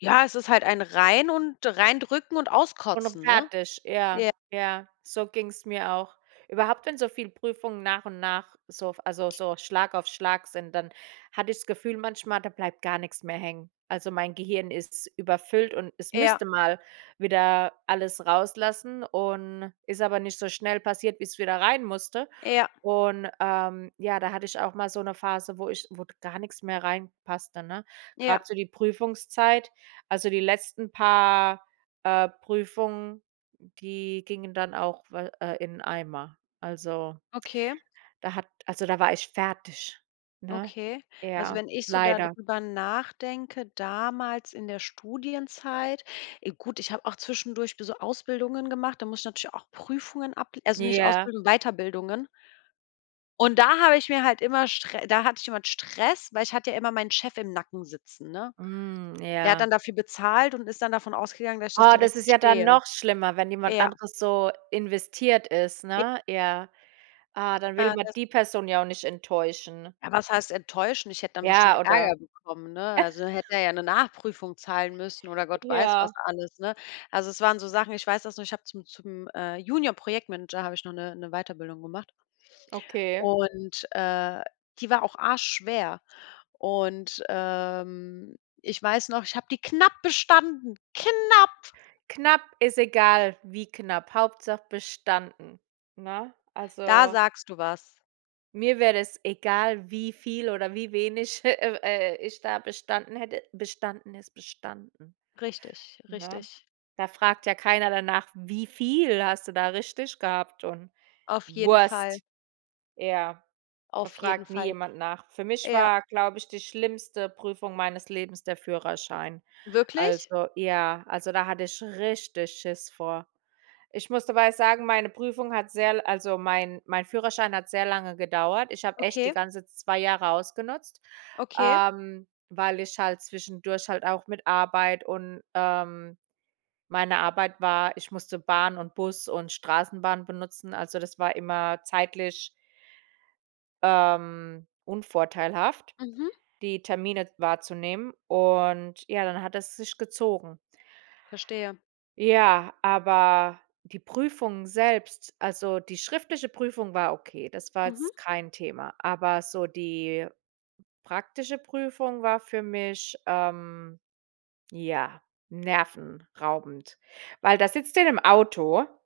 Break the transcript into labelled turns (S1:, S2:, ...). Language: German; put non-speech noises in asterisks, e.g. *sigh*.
S1: Ja, es ist halt ein rein und reindrücken und auskotzen, ne?
S2: *unintelligible* ,ja,
S1: J
S2: ja, so ging's mir auch. Überhaupt, wenn so viele Prüfungen nach und nach so f also so Schlag auf Schlag sind, dann hatte ich das Gefühl manchmal, da bleibt gar nix mehr hängen. Also mein Gehirn ist überfüllt und es
S1: Ja.
S2: müsste mal wieder alles rauslassen und ist aber nicht so schnell passiert, wie's wieder reinmusste
S1: Ja.
S2: und, ähm ja, da hatte ich auch mal so 'ne Phase, wo ich wo gar nix mehr reinpasste, ne?
S1: Ja.
S2: Grad so die Prüfungszeit also die letzten paar, äh, Prüfungen, die gingen dann auch we äh, in den Eimer. Also
S1: Okay.
S2: da hat also da war ich fertig, ne,
S1: Okay. Also
S2: ja
S1: wenn ich so da
S2: leider.
S1: drüber nachdenke damals in der Studienzeit, e gut, ich habe auch zwischendurch be so Ausbildungen gemacht. Da muss ich natürlich auch Prüfungen able also nicht
S2: Ja.
S1: Ausbildung, Weiterbildungen. Und da habe ich mir halt immer str da hatte ich immer Stress, weil ich hatte ja immer meinen Chef im Nacken sitzen, ne?
S2: Hm.
S1: Der hat
S2: Ja.
S1: dann dafür bezahlt und ist dann davon ausgegangen, dass ich das
S2: Oh, das
S1: direkt
S2: ist ja dann
S1: bestehe.
S2: noch schlimmer, wenn jemand
S1: Ja.
S2: anderes so investiert ist,
S1: J
S2: ne? Ja. Ah, dann will
S1: Äh,
S2: man
S1: das
S2: die Person ja auch nicht enttäuschen.
S1: Ah was heißt enttäuschend? Ich hätte dann bestimmt
S2: Ja, oder?
S1: Ärger bekommen, ne? Also,
S2: *chuckles*
S1: hätte er ja 'ne Nachprüfung zahlen müssen oder Gott weiß was
S2: Ja.
S1: alles, ne? Also es waren so Sachen, ich weiß das noch, ich habe zum zum, äh, Junior Projektmanager habe ich noch 'ne 'ne Weiterbildung gemacht
S2: Okay.
S1: und, äh, die war auch Arsch schwer und, ähm, ich weiß noch, ich habe die knapp bestanden, knapp.
S2: Knapp ist egal, wie knapp, Hauptsache bestanden. Ne,
S1: Da
S2: also
S1: sagst du was.
S2: mir wäre das egal, wie viel oder wie wenig he eh, äh, ich da bestanden hätte, bestanden ist bestanden,
S1: Richtig,
S2: ne?
S1: richtig.
S2: Da fragt ja keiner danach: „Wie viel hast du da richtig gehabt“ und
S1: Auf jeden Fall.
S2: Wurst. Ja, da
S1: Auf jeden
S2: fragt nie
S1: Fall.
S2: jemand nach. Für mich
S1: Ja.
S2: war, glaube ich, die schlimmste Prüfung meines Lebens der Führerschein.
S1: Wirklich?
S2: Also ja, also da hatte ich richtig Schiss vor. Ich muss dabei sagen, meine Prüfung hat sehr l also mein mein Führerschein hat sehr lange gedauert. Ich habe echt die
S1: Okay.
S2: ganze 2 Jahre ausgenutzt,
S1: Okay.
S2: ähm, weil ich halt zwischendurch halt auch mit Arbeit und ähm, meine Arbeit war ich musste Bahn und Bus und Straßenbahn benutzen. Also das war immer zeitlich ähm, unvorteilhaft,
S1: Mhm.
S2: die Termine wahrzunehmen und ja, dann hat es sich gezogen.
S1: Verstehe.
S2: Ja, aber die Prüfungen selbst also die schriftliche Prüfung war okay, das war
S1: Mhm.
S2: jetzt kein Thema. Aber so die praktische Prüfung war für mich, ähm ja, nervenraubend. Weil da sitzt du ja in 'nem Auto